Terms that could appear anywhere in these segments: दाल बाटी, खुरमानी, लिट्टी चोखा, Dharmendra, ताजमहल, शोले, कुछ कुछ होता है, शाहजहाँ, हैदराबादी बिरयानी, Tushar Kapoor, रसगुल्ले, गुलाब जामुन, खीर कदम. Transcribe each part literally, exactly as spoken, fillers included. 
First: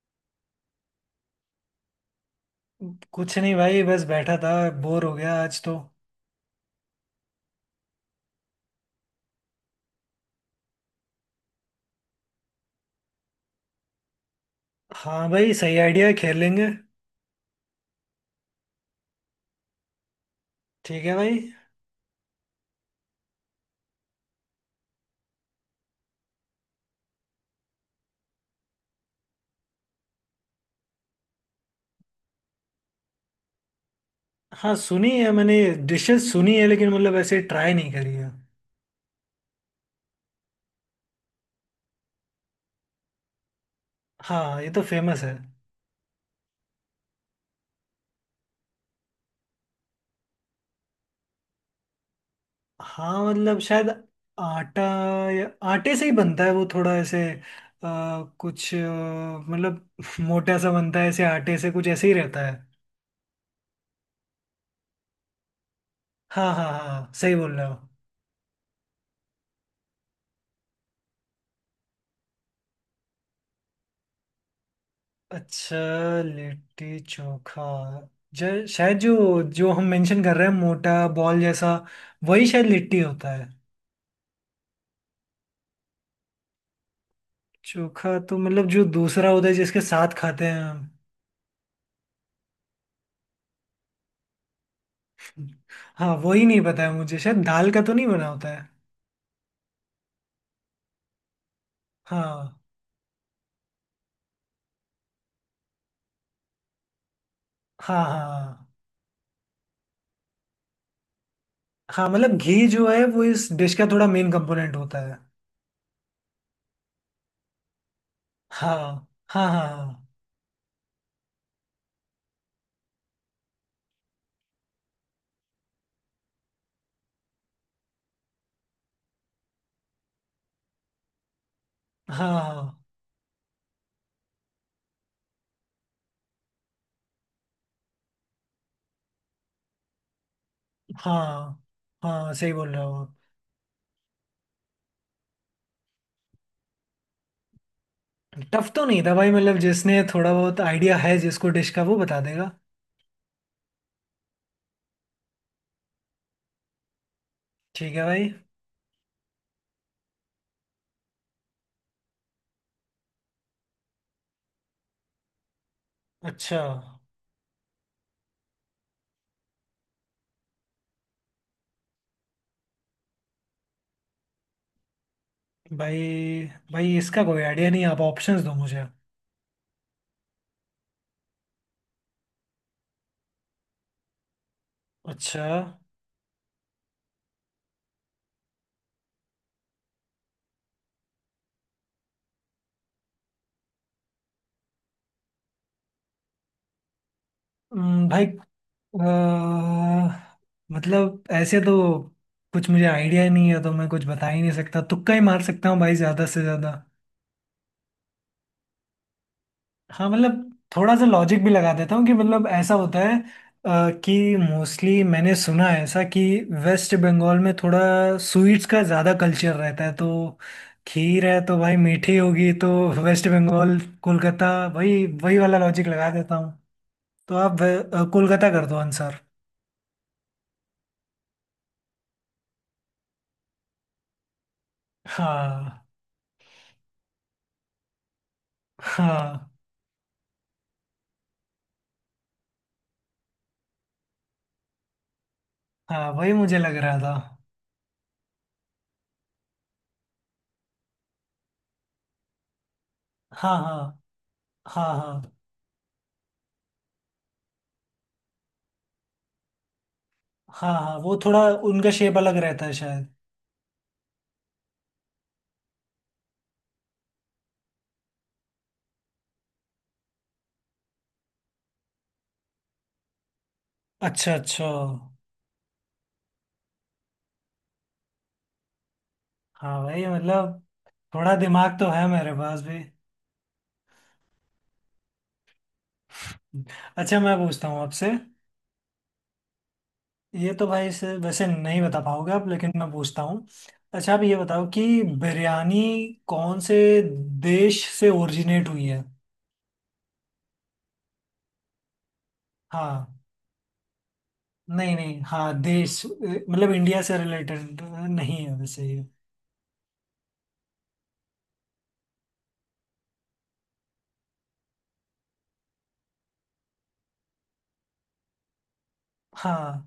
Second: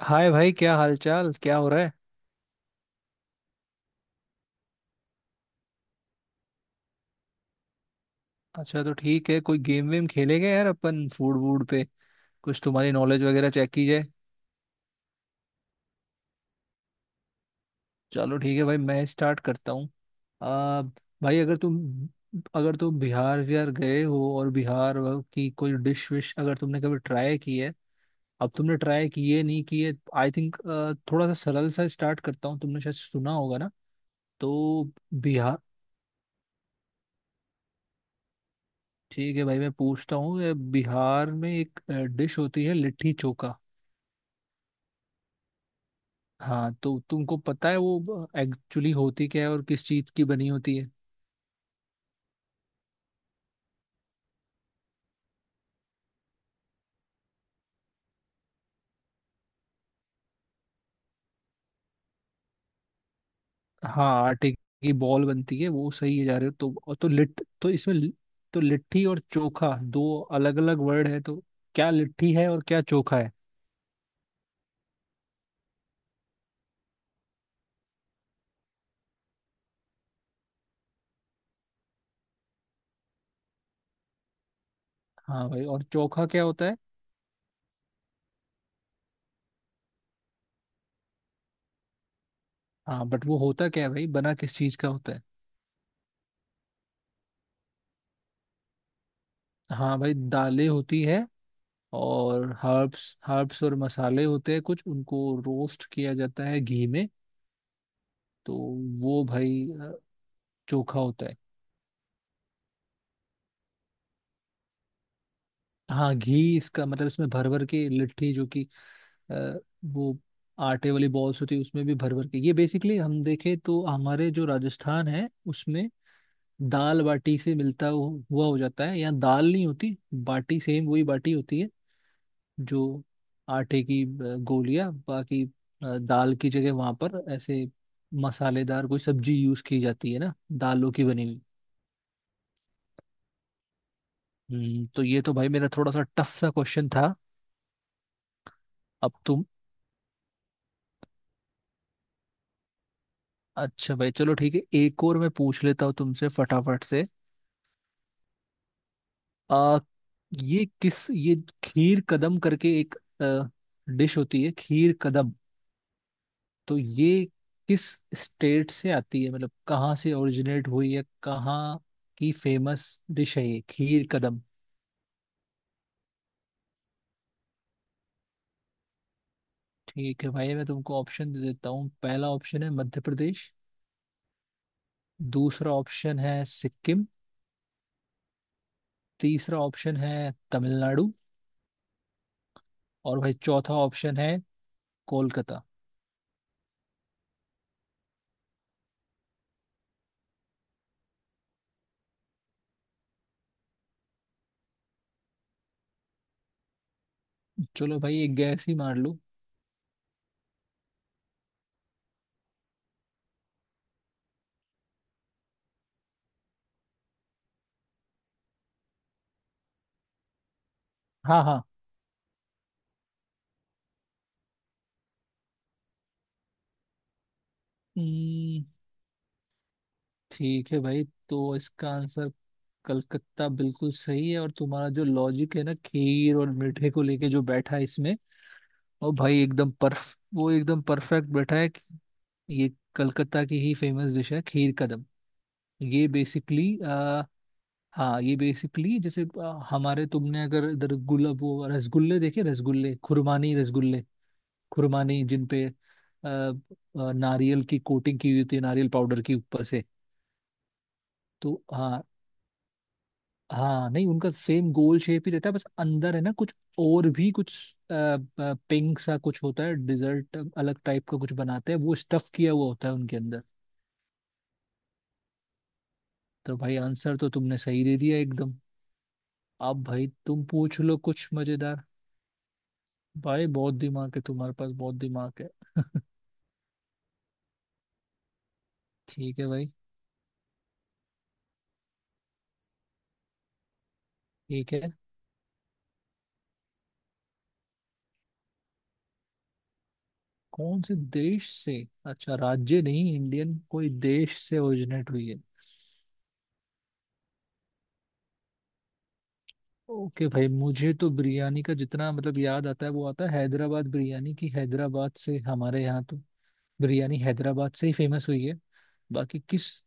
हाय भाई, क्या हाल चाल, क्या हो रहा है। कुछ नहीं भाई बस बैठा था। बोर हो गया आज तो। अच्छा, तो ठीक है, कोई गेम वेम खेलेंगे यार अपन फूड वूड पे, कुछ तुम्हारी नॉलेज वगैरह चेक की जाए। हाँ भाई सही आइडिया, खेल लेंगे। चलो ठीक है भाई, मैं स्टार्ट करता हूँ। आ, ठीक है भाई भाई। अगर तुम अगर तुम बिहार विहार गए हो, और बिहार व- की कोई डिश विश अगर तुमने कभी ट्राई की है। अब तुमने ट्राई किए नहीं किए, आई थिंक थोड़ा सा सरल सा स्टार्ट करता हूँ, तुमने शायद सुना होगा ना। हाँ तो सुनी है मैंने। बिहार, डिशेस सुनी है, लेकिन मतलब ऐसे ट्राई नहीं करी है। ठीक है भाई मैं पूछता हूँ, ये बिहार में एक डिश होती है लिट्टी चोखा। हाँ ये तो फेमस है। हाँ, तो तुमको पता है वो एक्चुअली होती क्या है और किस चीज की बनी होती है। हाँ मतलब शायद आटा या आटे से ही बनता है वो, थोड़ा ऐसे आ, कुछ अ, मतलब मोटा सा बनता है ऐसे आटे से, कुछ ऐसे ही रहता है। हाँ, आटे की बॉल बनती है वो सही है, जा रहे हाँ हो, हाँ तो और तो हाँ सही लिट बोल रहे तो हो। इसमें लि- तो लिट्टी और चोखा दो अलग अलग वर्ड है, तो क्या लिट्टी है और क्या चोखा है। अच्छा। लिट्टी चोखा, जो शायद जो जो हम मेंशन कर रहे हैं, मोटा बॉल जैसा, वही शायद लिट्टी होता है। हाँ भाई, और चोखा क्या होता है। चोखा तो मतलब जो दूसरा होता है जिसके साथ खाते हैं हम। हाँ बट वो होता क्या है भाई, बना किस चीज का होता है। हाँ वही नहीं पता है मुझे, शायद दाल का तो नहीं बना होता है। हाँ भाई, दालें होती है और हाँ। हर्ब्स हर्ब्स और मसाले होते हैं कुछ, उनको रोस्ट किया जाता है घी में। हाँ तो हाँ वो भाई, अ, चोखा होता है। हाँ मतलब घी जो है वो इस डिश का थोड़ा मेन कंपोनेंट होता है। हाँ, घी इसका मतलब इसमें भर भर के लिट्टी, जो कि हाँ हाँ अ, हाँ वो आटे वाली बॉल्स होती है, उसमें भी भर भर के, ये बेसिकली हम देखें तो हमारे जो राजस्थान है उसमें दाल बाटी से मिलता हु- हुआ हो जाता है। यहाँ दाल नहीं होती, बाटी सेम वही बाटी होती है, हाँ। जो आटे की अ, गोलियां। बाकी अ, दाल की जगह वहां पर ऐसे मसालेदार कोई सब्जी यूज की जाती है ना, दालों की हाँ बनी हुई। हाँ हाँ सही बोल रहे हो आप। हम्म, तो ये तो भाई मेरा थोड़ा सा टफ सा क्वेश्चन था। टफ तो नहीं अब था भाई, तुम मतलब जिसने थोड़ा बहुत आइडिया है जिसको डिश का, वो बता देगा। अच्छा भाई, चलो ठीक है, एक और मैं पूछ लेता हूँ तुमसे फटाफट से। ठीक है भाई। आ, ये किस ये खीर कदम करके एक डिश होती है खीर कदम। अच्छा। तो ये किस स्टेट से आती है, मतलब कहाँ से ओरिजिनेट हुई है, कहाँ की फेमस डिश है ये खीर कदम। भाई, भाई इसका कोई आइडिया नहीं, आप ऑप्शंस दो मुझे। ठीक है भाई, मैं तुमको ऑप्शन दे देता हूँ। पहला ऑप्शन है मध्य प्रदेश, अच्छा। दूसरा ऑप्शन है सिक्किम, तीसरा ऑप्शन है तमिलनाडु, और भाई चौथा ऑप्शन है कोलकाता। हम्म, भाई, अ, मतलब ऐसे तो कुछ मुझे आइडिया नहीं है, तो मैं कुछ बता ही नहीं सकता, तुक्का ही मार सकता हूँ भाई ज़्यादा से ज़्यादा। चलो भाई, एक गैस ही मार लूँ। हाँ मतलब थोड़ा सा लॉजिक भी लगा देता हूँ कि मतलब ऐसा होता है अ, कि मोस्टली मैंने सुना है ऐसा कि वेस्ट बंगाल में थोड़ा स्वीट्स का ज़्यादा कल्चर रहता है, तो खीर है हाँ तो हाँ। भाई मीठी होगी तो। वेस्ट बंगाल, कोलकाता, वही वही वाला लॉजिक लगा देता हूँ। तो आप वे- अ, कोलकाता हम्म, कर दो आंसर। ठीक है भाई, तो इसका आंसर कलकत्ता बिल्कुल सही है। और तुम्हारा जो लॉजिक है ना, हाँ खीर और मीठे को लेके जो बैठा है इसमें, और भाई हाँ एकदम परफ वो एकदम परफेक्ट बैठा है कि ये कलकत्ता की ही फेमस डिश है खीर कदम। ये हाँ वही मुझे लग बेसिकली रहा था। आ, हाँ ये बेसिकली जैसे आ, हमारे, तुमने अगर इधर गुलाब वो रसगुल्ले देखे, रसगुल्ले खुरमानी, हाँ हाँ रसगुल्ले हाँ हाँ खुरमानी जिन पे अ, अ, नारियल की कोटिंग की हुई होती है, नारियल पाउडर की ऊपर से। हाँ हाँ वो थोड़ा तो उनका हाँ, शेप अलग रहता है शायद। हाँ नहीं उनका सेम गोल शेप ही रहता है, बस अंदर है ना कुछ, और भी कुछ पिंक सा कुछ होता है, डिजर्ट अलग टाइप का कुछ बनाते हैं, वो स्टफ किया हुआ होता है उनके अंदर। अच्छा अच्छा। तो भाई आंसर तो तुमने सही दे दिया एकदम। हाँ अब भाई भाई, तुम मतलब। पूछ लो कुछ थोड़ा दिमाग मजेदार। तो है मेरे पास भी। भाई बहुत दिमाग है तुम्हारे पास, बहुत दिमाग है अच्छा मैं पूछता हूँ आपसे। ठीक है भाई। ये तो भाई से वैसे नहीं बता पाओगे आप, लेकिन मैं पूछता हूँ। अच्छा आप ये बताओ ठीक कि है, बिरयानी कौन से देश से ओरिजिनेट हुई है। कौन से देश से? अच्छा, राज्य नहीं, हाँ। इंडियन कोई देश से नहीं ओरिजिनेट नहीं हुई है। हाँ, देश, अ, मतलब इंडिया से रिलेटेड नहीं है वैसे ये। ओके भाई, मुझे तो बिरयानी का जितना मतलब याद आता है वो आता है हैदराबाद बिरयानी की, हैदराबाद से हमारे यहाँ तो बिरयानी हैदराबाद से ही फेमस हुई है। बाकी किस हाँ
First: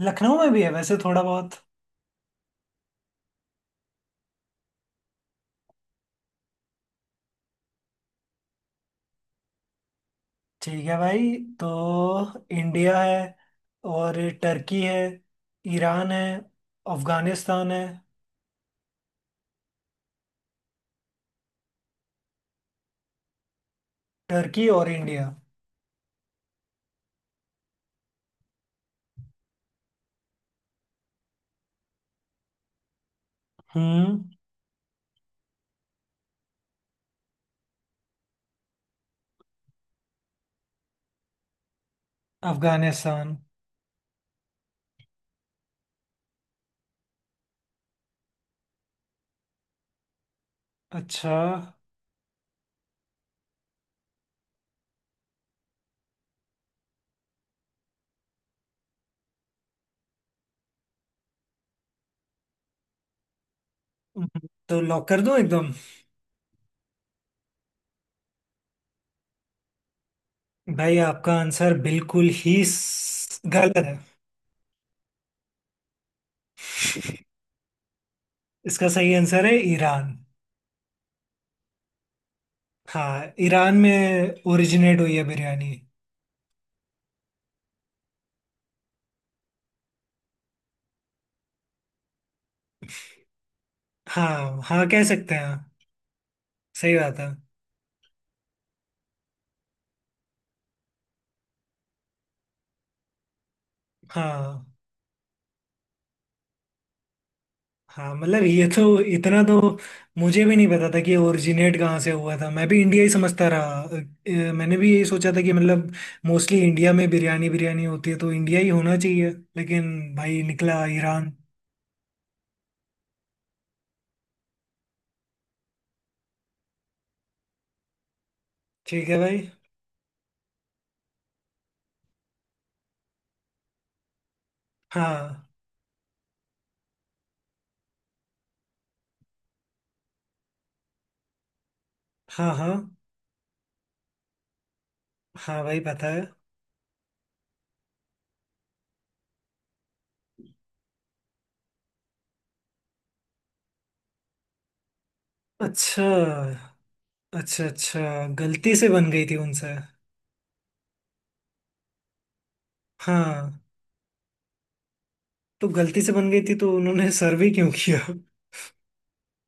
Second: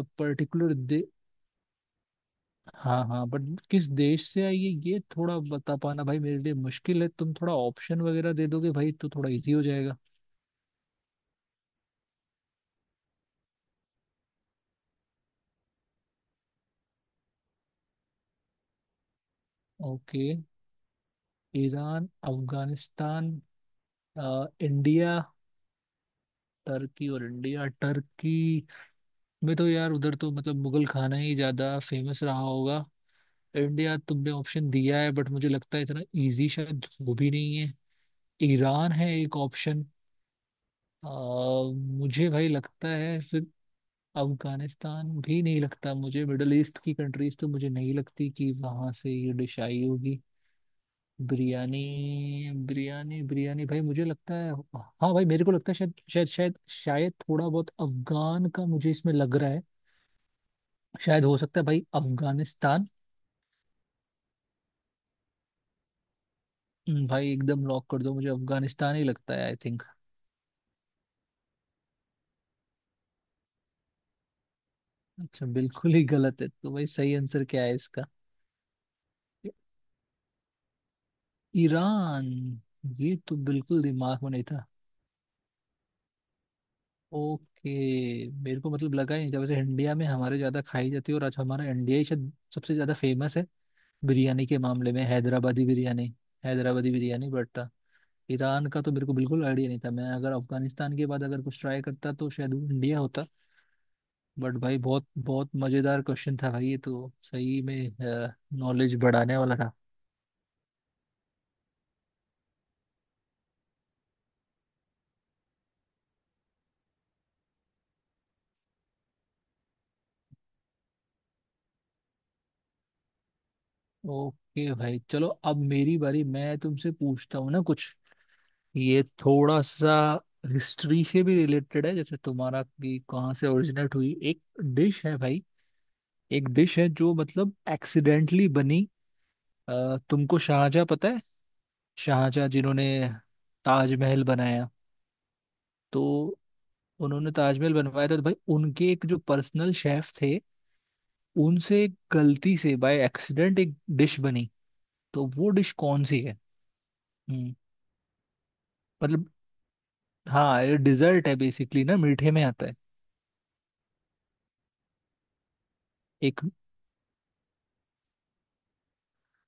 लखनऊ में भी है वैसे दे, थोड़ा बहुत। हाँ हाँ, बट किस देश से आई है ये थोड़ा बता पाना भाई मेरे लिए मुश्किल है। तुम थोड़ा ऑप्शन वगैरह दे दोगे भाई, तो थोड़ा इजी हो जाएगा। ठीक है भाई, तो इंडिया है, और टर्की है, ईरान है, अफगानिस्तान है। ओके, ईरान, अफगानिस्तान, अ, टर्की और इंडिया, इंडिया। टर्की और इंडिया। टर्की में तो यार उधर तो मतलब मुगल खाना ही ज्यादा फेमस रहा होगा। इंडिया हम्म। तुमने ऑप्शन दिया है, बट मुझे लगता है इतना इजी शायद वो भी नहीं है। ईरान है एक ऑप्शन। आ, मुझे भाई लगता है अफगानिस्तान। फिर अफगानिस्तान भी नहीं लगता, मुझे मिडल ईस्ट की कंट्रीज तो मुझे नहीं लगती कि वहां से ये डिश आई होगी। अच्छा। बिरयानी बिरयानी बिरयानी, भाई मुझे लगता है, हाँ भाई मेरे को लगता है शायद शायद शायद शायद थोड़ा बहुत अफगान का मुझे इसमें लग रहा है। शायद हो सकता है भाई अफगानिस्तान। हम्म, तो लॉक कर दूं एकदम? हम्म, भाई एकदम लॉक कर दो, मुझे अफगानिस्तान ही लगता है आई थिंक। भाई आपका आंसर बिल्कुल ही स- गलत है। अच्छा बिल्कुल ही गलत है, तो भाई सही आंसर क्या है इसका? इसका सही आंसर है ईरान। ईरान? ये हाँ तो ईरान बिल्कुल दिमाग में में नहीं था। ओरिजिनेट हुई है बिरयानी। ओके, मेरे को मतलब लगा ही नहीं था, वैसे इंडिया में हमारे ज्यादा खाई जाती है और आज हमारा इंडिया ही शायद सबसे ज्यादा फेमस है बिरयानी के हाँ हाँ मामले में, कह सकते हैं। हैदराबादी बिरयानी, हैदराबादी सही बात बिरयानी। है। बट ईरान का तो मेरे को बिल्कुल आइडिया नहीं था। मैं अगर अफगानिस्तान के बाद अगर कुछ ट्राई करता तो शायद वो इंडिया होता। बट हाँ। भाई बहुत बहुत मजेदार क्वेश्चन था भाई ये तो, सही में हाँ मतलब ये तो नॉलेज बढ़ाने इतना वाला तो। था। मुझे भी नहीं पता था कि ओरिजिनेट कहाँ से हुआ था, मैं भी इंडिया ही समझता रहा। अ, अ, मैंने भी यही सोचा था कि मतलब मोस्टली इंडिया में बिरयानी बिरयानी होती है तो इंडिया ही होना चाहिए, लेकिन भाई निकला ईरान। ओके भाई, चलो अब मेरी बारी, मैं तुमसे पूछता हूँ ना कुछ। ये ठीक है भाई। थोड़ा सा हिस्ट्री से भी रिलेटेड है जैसे तुम्हारा, कि कहाँ से ओरिजिनेट हुई एक डिश है भाई। हाँ। एक डिश है जो मतलब एक्सीडेंटली बनी। अ, तुमको शाहजहाँ पता है, शाहजहाँ हाँ हाँ जिन्होंने ताजमहल बनाया। हाँ भाई तो पता है। उन्होंने ताजमहल बनवाया था, तो भाई उनके एक जो पर्सनल शेफ थे, उनसे गलती से बाय एक्सीडेंट एक डिश बनी। तो वो डिश कौन अच्छा सी है। हम्म। अच्छा। अच्छा गलती से बन मतलब गई थी उनसे। हाँ, ये डिजर्ट है बेसिकली ना, मीठे में आता है। हाँ। तो गलती से बन गई एक थी तो उन्होंने सर्व ही क्यों किया?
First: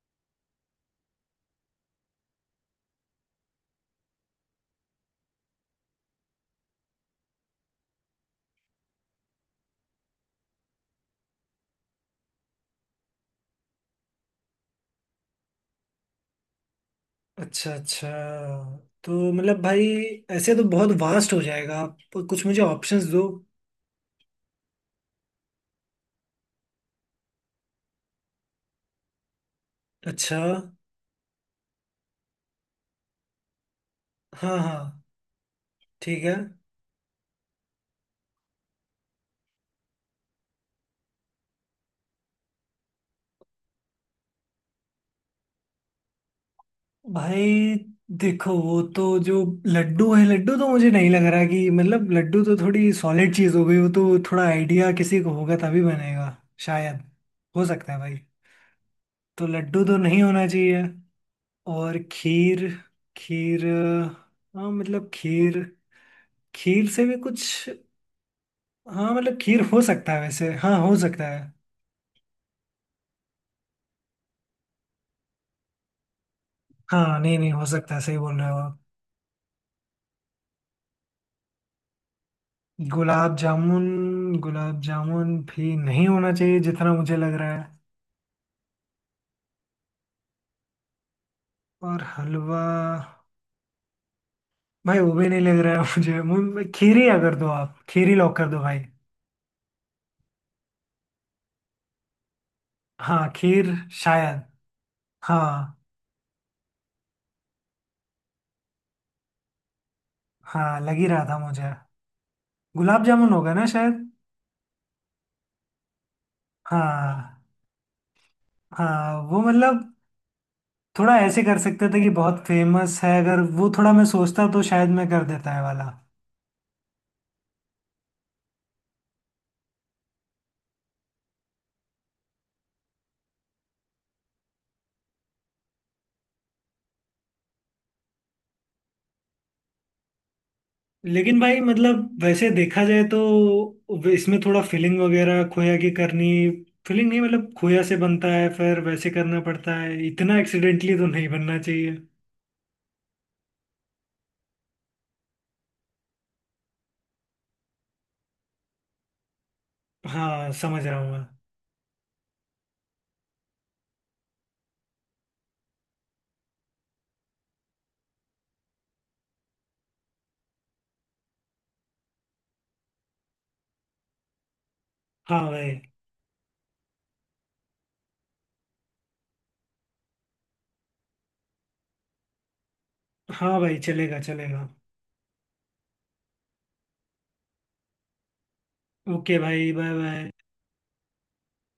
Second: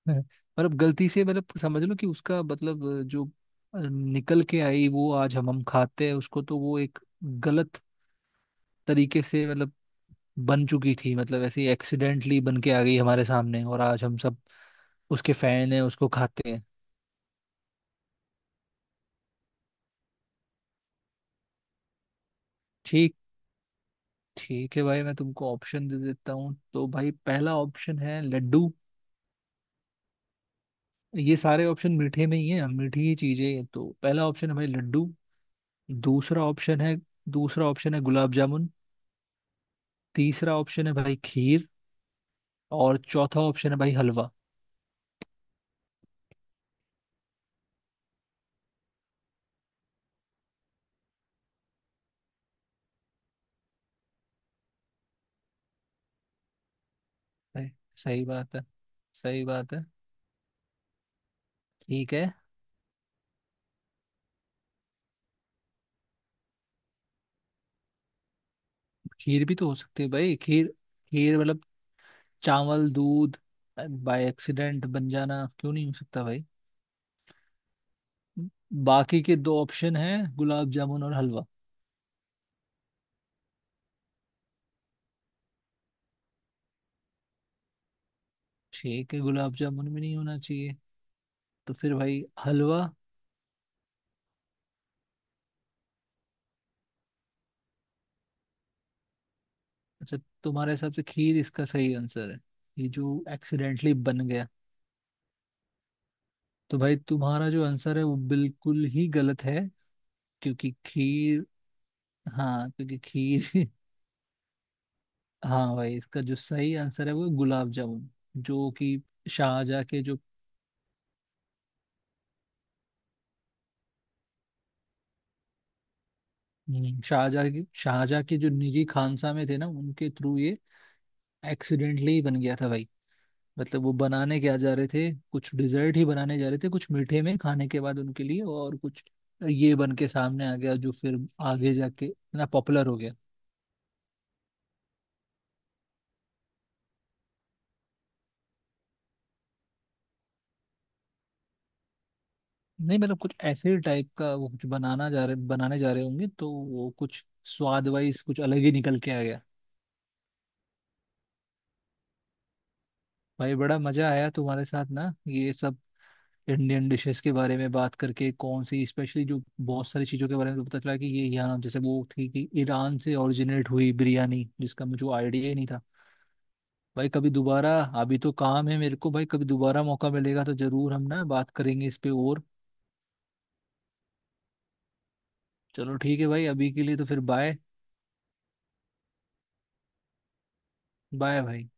मतलब गलती से, मतलब समझ लो कि उसका मतलब जो अ, निकल के आई वो आज हम हम खाते हैं उसको, तो वो एक गलत तरीके से मतलब बन चुकी थी, मतलब ऐसे ही एक्सीडेंटली बन के आ गई हमारे सामने, और आज हम सब उसके फैन हैं, उसको खाते हैं। अच्छा अच्छा। तो मतलब भाई ऐसे तो बहुत वास्ट हो जाएगा आप, कुछ मुझे ऑप्शंस ठीक दो। ठीक है भाई, मैं तुमको ऑप्शन दे देता हूँ। तो भाई पहला ऑप्शन है लड्डू। अच्छा। ये सारे ऑप्शन मीठे में ही हैं, मीठी ही चीजें हैं। तो पहला ऑप्शन हाँ है भाई हाँ लड्डू, ठीक है दूसरा ऑप्शन है दूसरा ऑप्शन है गुलाब जामुन, तीसरा ऑप्शन है भाई खीर, और चौथा ऑप्शन है भाई हलवा। भाई। देखो वो तो जो लड्डू है, लड्डू तो मुझे नहीं लग रहा कि, मतलब लड्डू तो थोड़ी सॉलिड चीज हो गई, वो तो थोड़ा आइडिया किसी को होगा तभी बनेगा शायद। हो सही, सकता है भाई। सही बात है, सही तो बात लड्डू है। तो नहीं होना चाहिए। और ठीक है। खीर। खीर, अ, हाँ मतलब खीर, खीर से भी कुछ, हाँ मतलब खीर भी खीर तो हो हो सकती है सकता है भाई। वैसे, खीर, हाँ हो सकता खीर है। मतलब चावल दूध, बाय एक्सीडेंट बन जाना क्यों नहीं हो सकता भाई। हाँ। नहीं नहीं हो सकता है, सही बोल रहे हो आप। बाकी के दो ऑप्शन हैं गुलाब जामुन और हलवा। गुलाब जामुन। गुलाब जामुन भी नहीं होना चाहिए जितना मुझे लग रहा है। ठीक है गुलाब जामुन भी नहीं होना चाहिए, तो फिर और भाई हलवा, हलवा। भाई वो भी नहीं लग रहा है मुझे। मुझे खीर ही, अगर दो आप, खीर ही लॉक कर दो भाई। अच्छा, तुम्हारे हिसाब से खीर इसका सही आंसर है, ये जो हाँ खीर एक्सीडेंटली बन शायद। गया। हाँ। तो भाई तुम्हारा जो आंसर है वो बिल्कुल ही गलत है, क्योंकि हाँ लग ही रहा था खीर, मुझे। हाँ क्योंकि गुलाब जामुन होगा ना खीर, शायद। हाँ भाई, इसका जो सही आंसर है वो है हाँ। गुलाब जामुन, जो कि हाँ वो मतलब शाहजहाँ के जो, थोड़ा ऐसे कर सकते थे कि बहुत फेमस है, अगर वो थोड़ा मैं सोचता तो शायद मैं कर देता है वाला। हम्म, शाहजहाँ के शाहजहाँ के जो निजी खानसा में थे ना, उनके थ्रू ये एक्सीडेंटली बन गया था भाई। मतलब वो बनाने क्या जा रहे थे कुछ डिजर्ट ही बनाने जा रहे थे कुछ मीठे में खाने के बाद उनके लिए, और कुछ ये बन के सामने आ गया, जो फिर लेकिन भाई आगे जाके मतलब ना वैसे देखा पॉपुलर हो जाए गया। तो वे- इसमें थोड़ा फिलिंग वगैरह, खोया की करनी। फिलिंग नहीं, मतलब खोया से बनता है फिर वैसे, करना पड़ता है इतना, एक्सीडेंटली तो नहीं बनना चाहिए। नहीं मतलब कुछ ऐसे टाइप का वो कुछ बनाना जा रहे बनाने जा रहे होंगे, तो वो कुछ स्वाद वाइज कुछ अलग ही निकल के आ गया। हाँ समझ रहा हूँ मैं। भाई बड़ा मजा आया तुम्हारे साथ ना, ये सब इंडियन डिशेस के बारे में बात करके कौन सी स्पेशली, जो बहुत सारी चीज़ों के बारे में तो पता चला, कि ये यहाँ जैसे वो थी कि ईरान से ओरिजिनेट हुई बिरयानी, जिसका मुझे हाँ आइडिया ही नहीं भाई। था। भाई कभी दोबारा, अभी तो काम है मेरे को भाई, कभी दोबारा मौका मिलेगा तो जरूर हम ना बात करेंगे इस पे और। हाँ भाई चलेगा चलेगा। चलो ठीक है भाई, अभी के लिए तो फिर बाय। ओके भाई, बाय बाय। बाय भाई।